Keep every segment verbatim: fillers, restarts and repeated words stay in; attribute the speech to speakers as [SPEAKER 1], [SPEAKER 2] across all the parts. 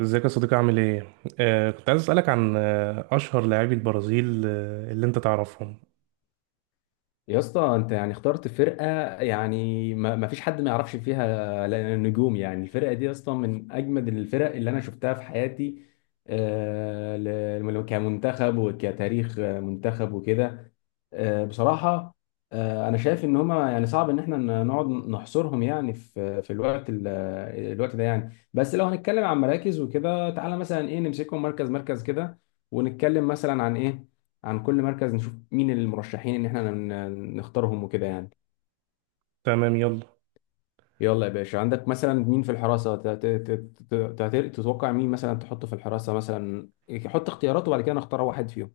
[SPEAKER 1] ازيك يا صديقي عامل ايه؟ آه كنت عايز اسألك عن آه أشهر لاعبي البرازيل آه اللي انت تعرفهم.
[SPEAKER 2] يا اسطى انت يعني اخترت فرقه. يعني ما ما فيش حد ما يعرفش فيها نجوم. يعني الفرقه دي يا اسطى من اجمد الفرق اللي انا شفتها في حياتي، آه، ل- كمنتخب وكتاريخ منتخب وكده. آه، بصراحه آه، انا شايف ان هما يعني صعب ان احنا ن- نقعد نحصرهم يعني في في الوقت ال- الوقت ده. يعني بس لو هنتكلم عن مراكز وكده، تعالى مثلا ايه نمسكهم مركز مركز كده، ونتكلم مثلا عن ايه، عن كل مركز نشوف مين المرشحين ان احنا ن- نختارهم وكده يعني.
[SPEAKER 1] تمام، يلا.
[SPEAKER 2] يلا يا باشا، عندك مثلا مين في الحراسة؟ ت- ت- ت- ت- ت- تتوقع مين مثلا تحطه في الحراسة مثلا؟ حط اختيارات وبعد كده نختار واحد فيهم.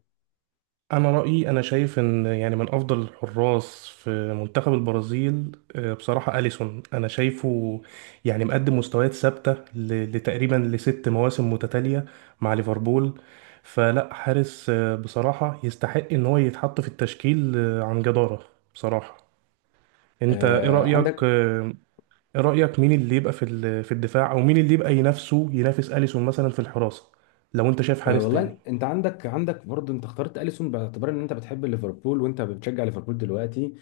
[SPEAKER 1] أنا رأيي، أنا شايف إن يعني من أفضل الحراس في منتخب البرازيل آه بصراحة أليسون. أنا شايفه يعني مقدم مستويات ثابتة ل- لتقريبا لست مواسم متتالية مع ليفربول. فلا حارس آه بصراحة يستحق إن هو يتحط في التشكيل آه عن جدارة، بصراحة. انت ايه
[SPEAKER 2] آه،
[SPEAKER 1] رأيك
[SPEAKER 2] عندك
[SPEAKER 1] آه، ايه رأيك مين اللي يبقى في ال- في الدفاع او مين اللي يبقى ينافسه، ينافس أليسون مثلا في الحراسة، لو انت شايف
[SPEAKER 2] أه
[SPEAKER 1] حارس تاني؟
[SPEAKER 2] والله انت عندك عندك برضه. انت اخترت اليسون باعتبار ان انت بتحب ليفربول وانت بتشجع ليفربول دلوقتي.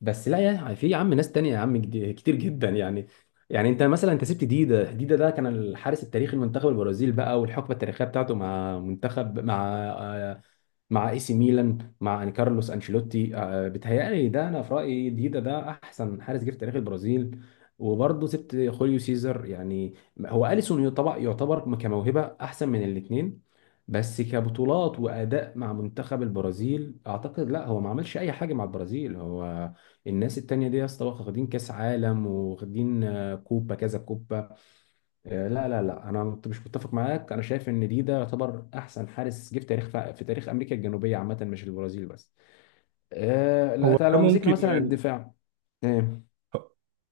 [SPEAKER 2] بس لا، يا في يا عم ناس تانية يا عم، جد- كتير جدا يعني. يعني انت مثلا، انت سبت ديدا ديدا ده كان الحارس التاريخي لمنتخب البرازيل بقى، والحقبه التاريخيه بتاعته مع منتخب، مع آه، مع اي سي ميلان، مع أن- كارلوس انشيلوتي. آه، بيتهيألي ده، انا في رايي ديدا ده احسن حارس جه في تاريخ البرازيل. وبرضه سبت خوليو سيزر يعني. هو اليسون طبعا يعتبر كموهبه احسن من الاثنين، بس كبطولات واداء مع منتخب البرازيل اعتقد لا، هو ما عملش اي حاجه مع البرازيل. هو الناس التانية دي يا اسطى واخدين كاس عالم، واخدين آه، كوبا كذا كوبا. آه، لا لا لا، انا مت- مش متفق معاك. انا شايف ان دي ده يعتبر احسن حارس جه في تاريخ، في تاريخ امريكا الجنوبيه عامه، مش البرازيل بس. آه، لا،
[SPEAKER 1] هو
[SPEAKER 2] تعال
[SPEAKER 1] ده
[SPEAKER 2] لو مسكنا
[SPEAKER 1] ممكن
[SPEAKER 2] مثلا
[SPEAKER 1] يعني
[SPEAKER 2] الدفاع. آه،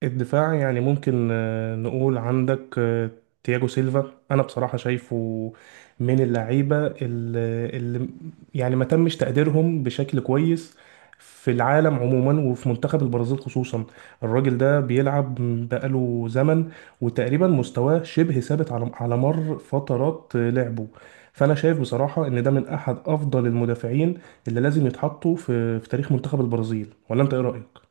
[SPEAKER 1] الدفاع، يعني ممكن آه، نقول عندك آه، تياجو سيلفا. انا بصراحة شايفه من اللعيبة اللي اللي يعني ما تمش تقديرهم بشكل كويس في العالم عموما وفي منتخب البرازيل خصوصا. الراجل ده بيلعب بقاله زمن وتقريبا مستواه شبه ثابت على على مر فترات آه، لعبه. فانا شايف بصراحة ان ده من احد افضل المدافعين اللي لازم يتحطوا في في تاريخ منتخب البرازيل. ولا انت ايه رأيك؟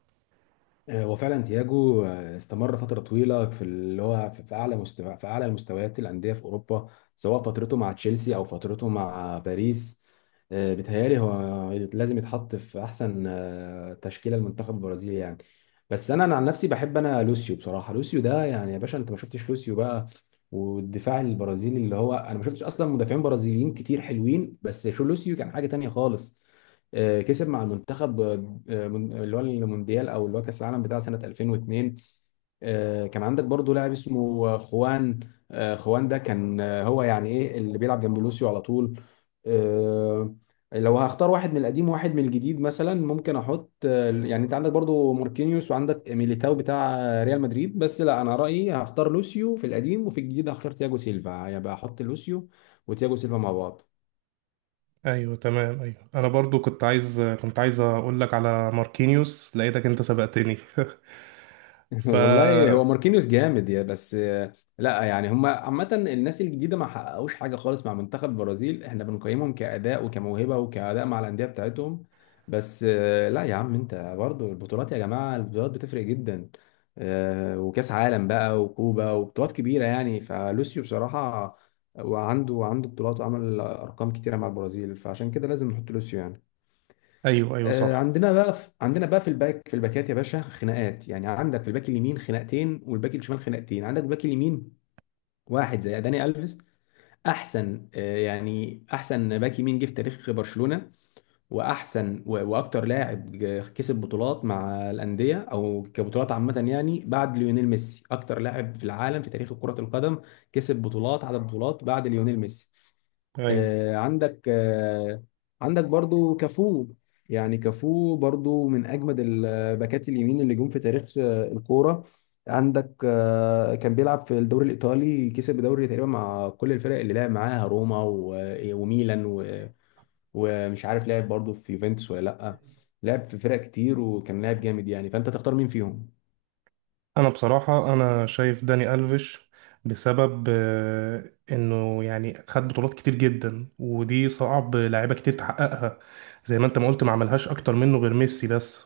[SPEAKER 2] آه، وفعلا تياجو آه، استمر فترة طويلة في اللي هو في في أعلى مستوى، في أعلى مستويات الأندية في أوروبا، سواء فترته مع تشيلسي أو فترته مع باريس. آه، بيتهيألي هو لازم يتحط في أحسن آه، تشكيلة المنتخب البرازيلي يعني. بس أنا أنا عن نفسي بحب أنا لوسيو، بصراحة. لوسيو ده يعني يا باشا، أنت ما شفتش لوسيو بقى والدفاع البرازيلي؟ اللي هو أنا ما شفتش أصلا مدافعين برازيليين كتير حلوين، بس شو لوسيو كان حاجة تانية خالص. آه، كسب مع المنتخب آه، من- اللي هو المونديال، او اللي هو كاس العالم بتاع سنه ألفين واثنين. آه، كان عندك برضو لاعب اسمه آه، خوان. آه، خوان ده كان، آه، هو يعني ايه اللي بيلعب جنب لوسيو على طول. آه، لو هختار واحد من القديم وواحد من الجديد مثلا، ممكن احط آه، يعني، انت عندك برضو ماركينيوس وعندك ميليتاو بتاع آه، ريال مدريد. بس لا، انا رايي هختار لوسيو في القديم، وفي الجديد هختار تياجو سيلفا. هيبقى يعني احط لوسيو وتياجو سيلفا مع بعض.
[SPEAKER 1] ايوه تمام. ايوه انا برضو كنت عايز كنت عايز اقول لك على ماركينيوس، لقيتك انت سبقتني. ف
[SPEAKER 2] والله هو ماركينيوس جامد، يا بس آه، لا، يعني هم عامة الناس الجديدة ما حققوش حاجة خالص مع منتخب البرازيل. احنا بنقيمهم كأداء وكموهبة وكأداء مع الأندية بتاعتهم، بس آه، لا يا عم، انت برضو البطولات يا جماعة، البطولات بتفرق جدا. آه، وكأس عالم بقى وكوبا وبطولات كبيرة يعني، فلوسيو بصراحة وعنده عنده بطولات وعمل أرقام كتيرة مع البرازيل، فعشان كده لازم نحط لوسيو يعني.
[SPEAKER 1] ايوه ايوه
[SPEAKER 2] آه،
[SPEAKER 1] صح.
[SPEAKER 2] عندنا بقى في عندنا بقى في الباك في الباكات يا باشا خناقات. يعني عندك في الباك اليمين خناقتين، والباك الشمال خناقتين. عندك الباك اليمين واحد زي داني الفيس، احسن آه، يعني احسن باك يمين جه في تاريخ برشلونة، واحسن و- واكتر لاعب ج- كسب بطولات مع الاندية او كبطولات عامة يعني، بعد ليونيل ميسي اكتر لاعب في العالم في تاريخ كرة القدم كسب بطولات، عدد بطولات بعد ليونيل ميسي.
[SPEAKER 1] ايوه
[SPEAKER 2] آه، عندك آه، عندك برضو كافو. يعني كافو برضو من اجمد الباكات اليمين اللي جم في تاريخ آه، الكوره. عندك آه، كان بيلعب في الدوري الايطالي، كسب الدوري تقريبا مع كل الفرق اللي لعب معاها، روما و- آه، وميلان و- ومش عارف لعب برضو في يوفنتوس ولا لا. لعب في فرق كتير وكان لاعب جامد يعني، فانت تختار مين فيهم؟
[SPEAKER 1] انا بصراحه انا شايف داني الفيش بسبب آه، انه يعني خد بطولات كتير جدا، ودي صعب لعيبه كتير تحققها. زي ما انت ما قلت، ما عملهاش اكتر منه غير ميسي بس.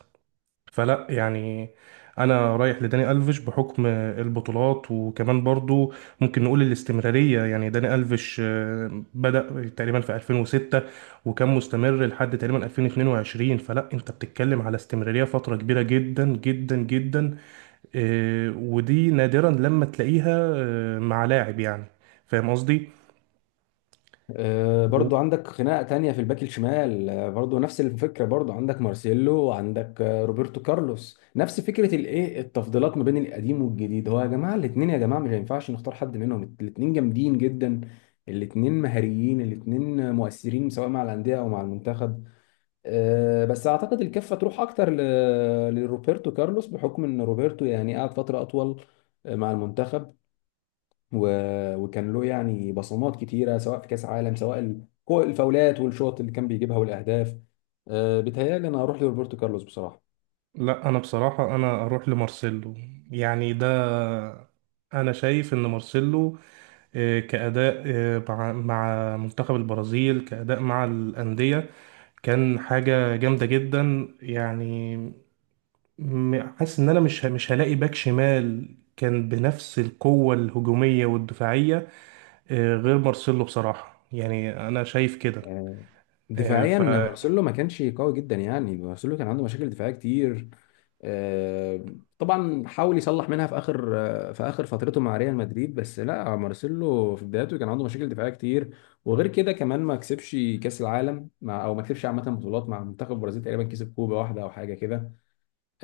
[SPEAKER 1] فلا يعني انا رايح لداني الفيش بحكم البطولات، وكمان برضو ممكن نقول الاستمراريه. يعني داني الفيش آه، بدا تقريبا في ألفين وستة وكان مستمر لحد تقريبا ألفين واثنين وعشرين. فلا انت بتتكلم على استمراريه فتره كبيره جدا جدا جدا، آه، ودي نادرا لما تلاقيها آه، مع لاعب يعني. فاهم قصدي؟
[SPEAKER 2] آه،
[SPEAKER 1] و-
[SPEAKER 2] برضو عندك خناقة تانية في الباك الشمال، آه، برضو نفس الفكرة. برضو عندك مارسيلو وعندك آه، روبرتو كارلوس، نفس فكرة الايه، التفضيلات ما بين القديم والجديد. هو يا جماعة الاتنين، يا جماعة مش هينفعش نختار حد منهم. الاتنين جامدين جدا، الاتنين مهاريين، الاتنين مؤثرين سواء مع الأندية أو مع المنتخب. آه، بس أعتقد الكفة تروح أكتر ل- لروبرتو كارلوس، بحكم إن روبرتو يعني قعد فترة أطول آه، مع المنتخب، و- وكان له يعني بصمات كتيره، سواء في كاس عالم، سواء ال- كو- الفاولات والشوط اللي كان بيجيبها والاهداف. آه، بيتهيألي انا هروح لروبرتو كارلوس بصراحه.
[SPEAKER 1] لا انا بصراحه انا اروح لمارسيلو. يعني ده، انا شايف ان مارسيلو آه، كأداء آه، مع مع منتخب البرازيل، كأداء مع الأندية، كان حاجة جامدة جدا يعني. م- حاسس إن أنا مش ه- مش هلاقي باك شمال كان بنفس القوة الهجومية والدفاعية آه، غير مارسيلو، بصراحة. يعني أنا شايف كده
[SPEAKER 2] آه،
[SPEAKER 1] آه،
[SPEAKER 2] دفاعيا
[SPEAKER 1] ف
[SPEAKER 2] مارسيلو ما كانش قوي جدا. يعني مارسيلو كان عنده مشاكل دفاعيه كتير. آه، طبعا حاول يصلح منها في اخر، آه، في اخر فترته مع ريال مدريد، بس لا مارسيلو في بدايته كان عنده مشاكل دفاعيه كتير. وغير كده كمان ما كسبش كاس العالم مع، او ما كسبش عامه بطولات مع منتخب البرازيل، تقريبا كسب كوبا واحده او حاجه كده.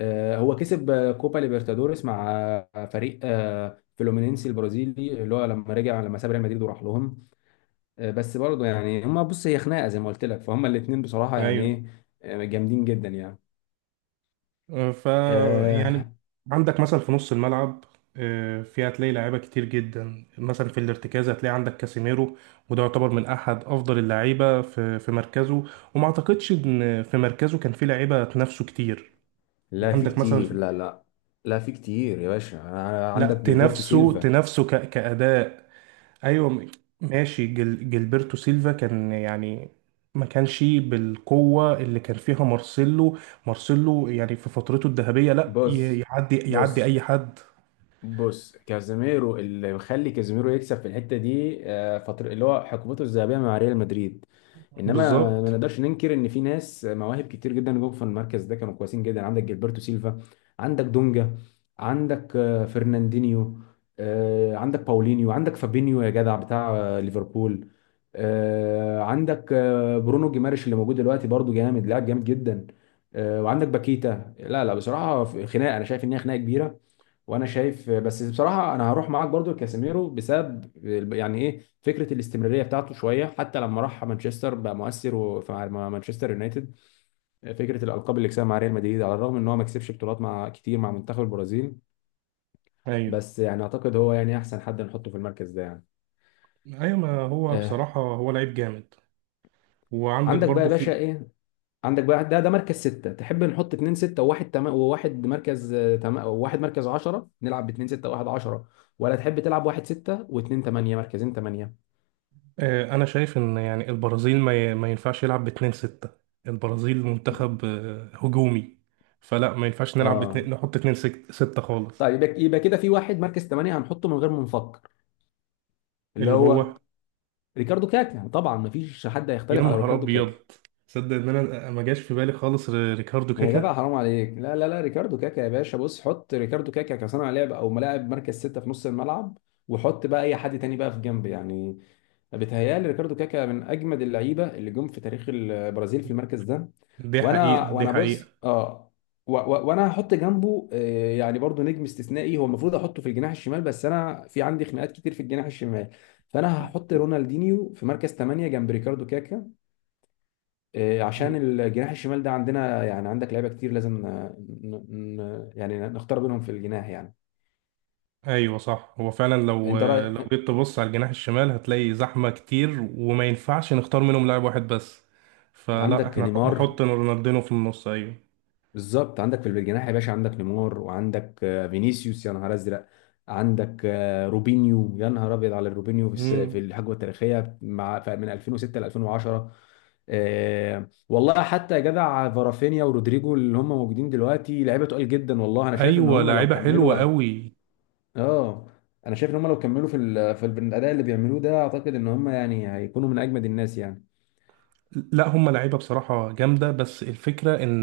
[SPEAKER 2] آه، هو كسب آه، كوبا ليبرتادوريس مع آه، فريق آه، فلومينينسي البرازيلي، اللي هو لما رجع، لما ساب ريال مدريد وراح لهم. آه، بس برضه يعني هما بص، هي خناقه زي ما قلت لك، فهم الاثنين بصراحه يعني
[SPEAKER 1] أيوه
[SPEAKER 2] ايه، آه، جامدين جدا يعني.
[SPEAKER 1] ف يعني.
[SPEAKER 2] آه
[SPEAKER 1] عندك مثلا في نص الملعب آه، في هتلاقي لعيبه كتير جدا، مثلا في الارتكاز هتلاقي عندك كاسيميرو، وده يعتبر من احد افضل اللعيبه في في مركزه، وما اعتقدش ان في مركزه كان في لعيبه تنافسه كتير.
[SPEAKER 2] لا، في
[SPEAKER 1] عندك مثلا،
[SPEAKER 2] كتير، لا لا، لا في كتير يا باشا. ع-
[SPEAKER 1] لا
[SPEAKER 2] عندك جilberto
[SPEAKER 1] تنافسه،
[SPEAKER 2] سيلفا.
[SPEAKER 1] تنافسه ك- كاداء ايوه م- ماشي. جل جilberto سيلفا كان يعني ما كانش بالقوة اللي كان فيها مارسيلو. مارسيلو يعني في فترته الذهبية لا ي-
[SPEAKER 2] بص
[SPEAKER 1] يعدي، يعدي
[SPEAKER 2] بص
[SPEAKER 1] أي حد.
[SPEAKER 2] بص كازيميرو اللي مخلي كازيميرو يكسب في الحته دي آه، فتره، اللي هو حقبته الذهبيه مع ريال مدريد، انما ما
[SPEAKER 1] بالظبط.
[SPEAKER 2] نقدرش ننكر ان في ناس مواهب كتير جدا جم في المركز ده كانوا كويسين جدا. عندك جilberto سيلفا، عندك دونجا، عندك آه، فرناندينيو، آه، عندك باولينيو، عندك فابينيو يا جدع بتاع آه، ليفربول، آه، عندك آه، برونو جيماريش اللي موجود دلوقتي برضو، جامد، لاعب جامد جدا، آه، وعندك باكيتا. لا لا، بصراحه في خناقه، انا شايف ان هي خناقه كبيره، وانا شايف بس بصراحه انا هروح معاك برضو لكاسيميرو، بسبب يعني ايه فكره الاستمراريه بتاعته شويه، حتى لما راح مانشستر بقى مؤثر، وفي مع مانشستر يونايتد فكره الالقاب اللي كسبها مع ريال مدريد، على الرغم ان هو ما كسبش بطولات مع، كتير مع منتخب البرازيل،
[SPEAKER 1] ايوه
[SPEAKER 2] بس يعني اعتقد هو يعني احسن حد نحطه في المركز ده يعني.
[SPEAKER 1] ايوه، ما هو
[SPEAKER 2] آه.
[SPEAKER 1] بصراحة هو لعيب جامد. وعندك
[SPEAKER 2] عندك بقى يا
[SPEAKER 1] برضو
[SPEAKER 2] باشا
[SPEAKER 1] في
[SPEAKER 2] ايه؟ عندك بقى ده ده مركز ستة. تحب نحط اتنين ستة وواحد، تم... وواحد مركز، آه، تم... وواحد مركز عشرة؟ نلعب باتنين ستة وواحد عشرة، ولا تحب تلعب واحد ستة واتنين تمانية، مركزين تمانية؟
[SPEAKER 1] آه، انا شايف ان يعني البرازيل ما ي- ما ينفعش يلعب باتنين ستة. البرازيل منتخب آه، هجومي، فلا ما ينفعش نلعب باتنين،
[SPEAKER 2] اه
[SPEAKER 1] نحط اتنين سك- ستة خالص،
[SPEAKER 2] طيب، يبقى يبقى كده في واحد مركز ثمانية هنحطه من غير ما نفكر، اللي
[SPEAKER 1] اللي هو.
[SPEAKER 2] هو ريكاردو كاكا. طبعا مفيش حد
[SPEAKER 1] يا
[SPEAKER 2] هيختلف على
[SPEAKER 1] نهار
[SPEAKER 2] ريكاردو
[SPEAKER 1] ابيض!
[SPEAKER 2] كاكا.
[SPEAKER 1] تصدق ان انا ما جاش في بالي خالص ر- ريكاردو
[SPEAKER 2] يا جدع
[SPEAKER 1] كاكا؟
[SPEAKER 2] حرام عليك، لا لا لا، ريكاردو كاكا يا باشا. بص، حط ريكاردو كاكا كصانع لعب او ملاعب مركز ستة في نص الملعب، وحط بقى اي حد تاني بقى في جنب يعني. بيتهيألي ريكاردو كاكا من اجمد اللعيبه اللي جم في تاريخ البرازيل في المركز ده.
[SPEAKER 1] دي
[SPEAKER 2] وانا
[SPEAKER 1] حقيقة، دي
[SPEAKER 2] وانا
[SPEAKER 1] حقيقة.
[SPEAKER 2] بص، اه و- و- وانا هحط جنبه آه، يعني برضو نجم استثنائي، هو المفروض احطه في الجناح الشمال، بس انا في عندي خناقات كتير في الجناح الشمال. فانا هحط رونالدينيو في مركز تمانية جنب ريكاردو كاكا، آه، عشان الجناح الشمال ده عندنا يعني عندك لعيبه كتير، لازم آه، ن- ن- يعني نختار بينهم في الجناح يعني.
[SPEAKER 1] ايوه صح، هو فعلا لو،
[SPEAKER 2] انت
[SPEAKER 1] لو
[SPEAKER 2] رايك؟
[SPEAKER 1] جيت تبص على الجناح الشمال هتلاقي زحمه كتير، وما ينفعش نختار منهم لاعب واحد بس. فلا
[SPEAKER 2] عندك
[SPEAKER 1] احنا
[SPEAKER 2] نيمار.
[SPEAKER 1] نحط رونالدينو في النص. ايوه.
[SPEAKER 2] بالظبط، عندك في الجناح يا باشا عندك نيمار، وعندك آه، فينيسيوس، يا نهار ازرق. عندك آه، روبينيو، يا نهار ابيض على الروبينيو، في الس- في
[SPEAKER 1] امم،
[SPEAKER 2] الحقبه التاريخيه مع، ف- من ألفين وستة ل ألفين وعشرة. آه، والله حتى يا جدع فارافينيا ورودريجو، اللي هم موجودين دلوقتي لعيبه تقال جدا. والله انا شايف ان
[SPEAKER 1] ايوه
[SPEAKER 2] هم لو
[SPEAKER 1] لاعيبه حلوه
[SPEAKER 2] كملوا،
[SPEAKER 1] قوي.
[SPEAKER 2] اه انا شايف ان هم لو كملوا في ال... في الاداء اللي بيعملوه ده، اعتقد ان هم يعني هيكونوا من اجمد الناس يعني.
[SPEAKER 1] لا هم لعيبه بصراحه جامده، بس الفكره ان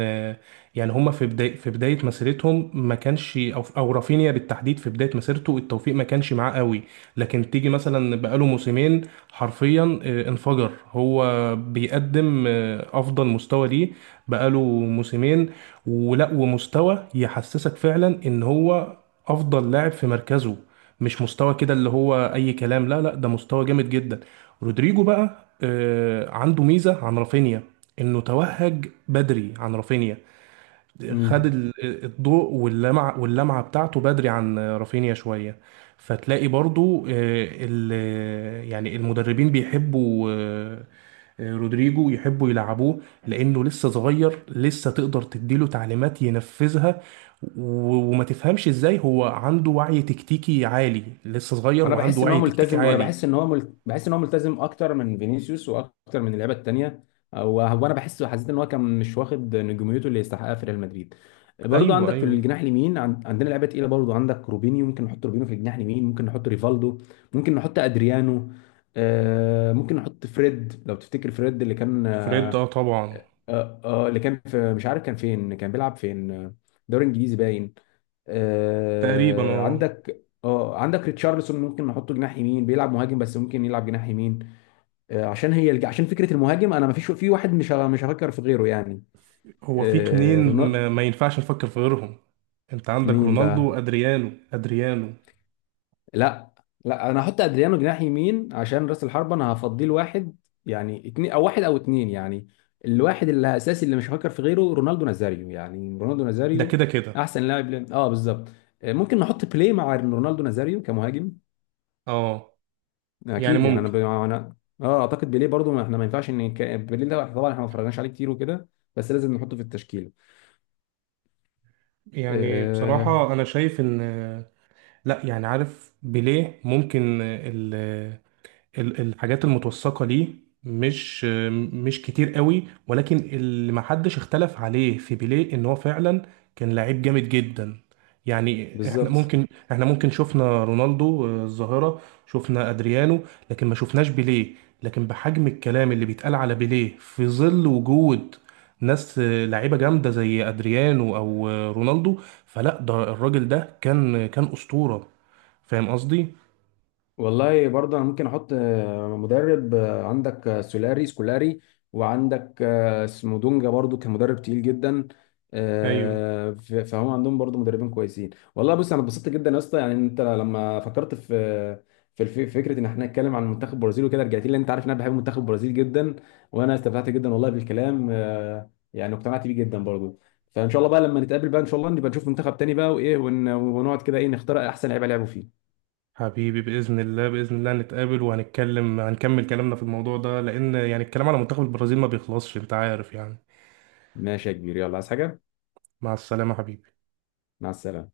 [SPEAKER 1] يعني هم في بدايه في بدايه مسيرتهم ما كانش، او او رافينيا بالتحديد في بدايه مسيرته التوفيق ما كانش معاه قوي. لكن تيجي مثلا بقاله موسمين، حرفيا آه، انفجر، هو بيقدم آه، افضل مستوى ليه بقاله موسمين، ولا ومستوى يحسسك فعلا ان هو افضل لاعب في مركزه، مش مستوى كده اللي هو اي كلام. لا لا، ده مستوى جامد جدا. رودريجو بقى آه، عنده ميزة عن رافينيا، انه توهج بدري عن رافينيا. خد
[SPEAKER 2] امم
[SPEAKER 1] ال- الضوء واللمعة، واللمعة بتاعته بدري عن رافينيا شوية. فتلاقي برضو آه، ال- يعني المدربين بيحبوا آه، آه، رودريجو، يحبوا يلعبوه، لانه لسه صغير، لسه تقدر تديله تعليمات ينفذها. و- وما تفهمش ازاي هو عنده وعي تكتيكي عالي، لسه صغير
[SPEAKER 2] انا
[SPEAKER 1] وعنده
[SPEAKER 2] بحس ان هو
[SPEAKER 1] وعي تكتيكي
[SPEAKER 2] ملتزم، وانا
[SPEAKER 1] عالي.
[SPEAKER 2] بحس ان هو مل... بحس ان هو ملتزم اكتر من فينيسيوس واكتر من اللعيبه التانيه. هو هو انا بحس حسيت ان هو كان مش واخد نجوميته اللي يستحقها في ريال مدريد. برضو
[SPEAKER 1] ايوه
[SPEAKER 2] عندك في
[SPEAKER 1] ايوه
[SPEAKER 2] الجناح اليمين، عن- عندنا لعيبه تقيله برضو. عندك روبينيو، ممكن نحط روبينيو في الجناح اليمين، ممكن نحط ريفالدو، ممكن نحط ادريانو. آه ممكن نحط فريد، لو تفتكر فريد اللي كان،
[SPEAKER 1] فريد،
[SPEAKER 2] آه
[SPEAKER 1] اه طبعا.
[SPEAKER 2] آه آه، اللي كان في مش عارف كان فين، كان بيلعب فين، آه، دوري انجليزي باين.
[SPEAKER 1] تقريبا
[SPEAKER 2] آه
[SPEAKER 1] اه.
[SPEAKER 2] عندك اه عندك ريتشارلسون، ممكن نحطه جناح يمين. بيلعب مهاجم بس ممكن يلعب جناح يمين. آه عشان هي الج- عشان فكره المهاجم، انا ما فيش في واحد، مش ه- مش هفكر في غيره يعني.
[SPEAKER 1] هو في اتنين
[SPEAKER 2] آه رونالدو.
[SPEAKER 1] ما, ما ينفعش نفكر في غيرهم. انت عندك
[SPEAKER 2] مين
[SPEAKER 1] رونالدو
[SPEAKER 2] بقى؟
[SPEAKER 1] وادريانو. ادريانو
[SPEAKER 2] لا، لا انا هحط ادريانو جناح يمين، عشان راس الحربه انا هفضيه لواحد، يعني اتنين او واحد، او اتنين يعني. الواحد اللي اساسي اللي مش هفكر في غيره، رونالدو نازاريو يعني. رونالدو
[SPEAKER 1] ده
[SPEAKER 2] نازاريو
[SPEAKER 1] كده كده.
[SPEAKER 2] احسن لاعب، ل- اه بالظبط. آه، ممكن نحط بلاي مع رونالدو نازاريو كمهاجم،
[SPEAKER 1] اه يعني
[SPEAKER 2] اكيد يعني. انا
[SPEAKER 1] ممكن.
[SPEAKER 2] ب... انا اه اعتقد بيليه برضو. ما احنا ما ينفعش ان ك... بيليه ده طبعا احنا ما اتفرجناش عليه كتير وكده، بس لازم نحطه في التشكيله.
[SPEAKER 1] يعني
[SPEAKER 2] آه
[SPEAKER 1] بصراحة انا شايف ان آه، لا يعني عارف بيليه، ممكن ال- الحاجات المتوثقة ليه مش، مش كتير قوي، ولكن اللي محدش اختلف عليه في بيليه ان هو فعلا كان لعيب جامد جدا. يعني احنا
[SPEAKER 2] بالظبط.
[SPEAKER 1] ممكن، احنا ممكن شفنا رونالدو آه، الظاهرة، شفنا ادريانو، لكن ما شفناش بيليه. لكن بحجم الكلام اللي بيتقال على بيليه، في ظل وجود ناس آه، لعيبة جامدة زي ادريانو او آه، رونالدو، فلا ده الراجل ده كان كان أسطورة. فاهم قصدي؟
[SPEAKER 2] والله برضه انا ممكن احط آه، مدرب، آه، عندك آه، سولاري سكولاري، وعندك آه، اسمه دونجا برضه كان مدرب تقيل جدا.
[SPEAKER 1] ايوه
[SPEAKER 2] آه، ف- فهم عندهم برضه مدربين كويسين. والله بص، انا اتبسطت جدا يا اسطى يعني. انت لما فكرت في في الف- فكره ان احنا نتكلم عن منتخب البرازيل وكده، رجعت لي، لأن انت عارف ان انا بحب منتخب البرازيل جدا. وانا استمتعت جدا والله بالكلام، آه، يعني اقتنعت بيه جدا برضه. فان شاء الله بقى لما نتقابل بقى، ان شاء الله نبقى نشوف منتخب تاني بقى، وايه ون- ونقعد كده ايه، نختار احسن لعيبه لعبوا فيه.
[SPEAKER 1] حبيبي، بإذن الله، بإذن الله نتقابل وهنتكلم، هنكمل كلامنا في الموضوع ده، لأن يعني الكلام على منتخب البرازيل ما بيخلصش، أنت عارف يعني.
[SPEAKER 2] ماشي يا كبير، يلا عايز حاجه؟
[SPEAKER 1] مع السلامة حبيبي.
[SPEAKER 2] مع السلامة.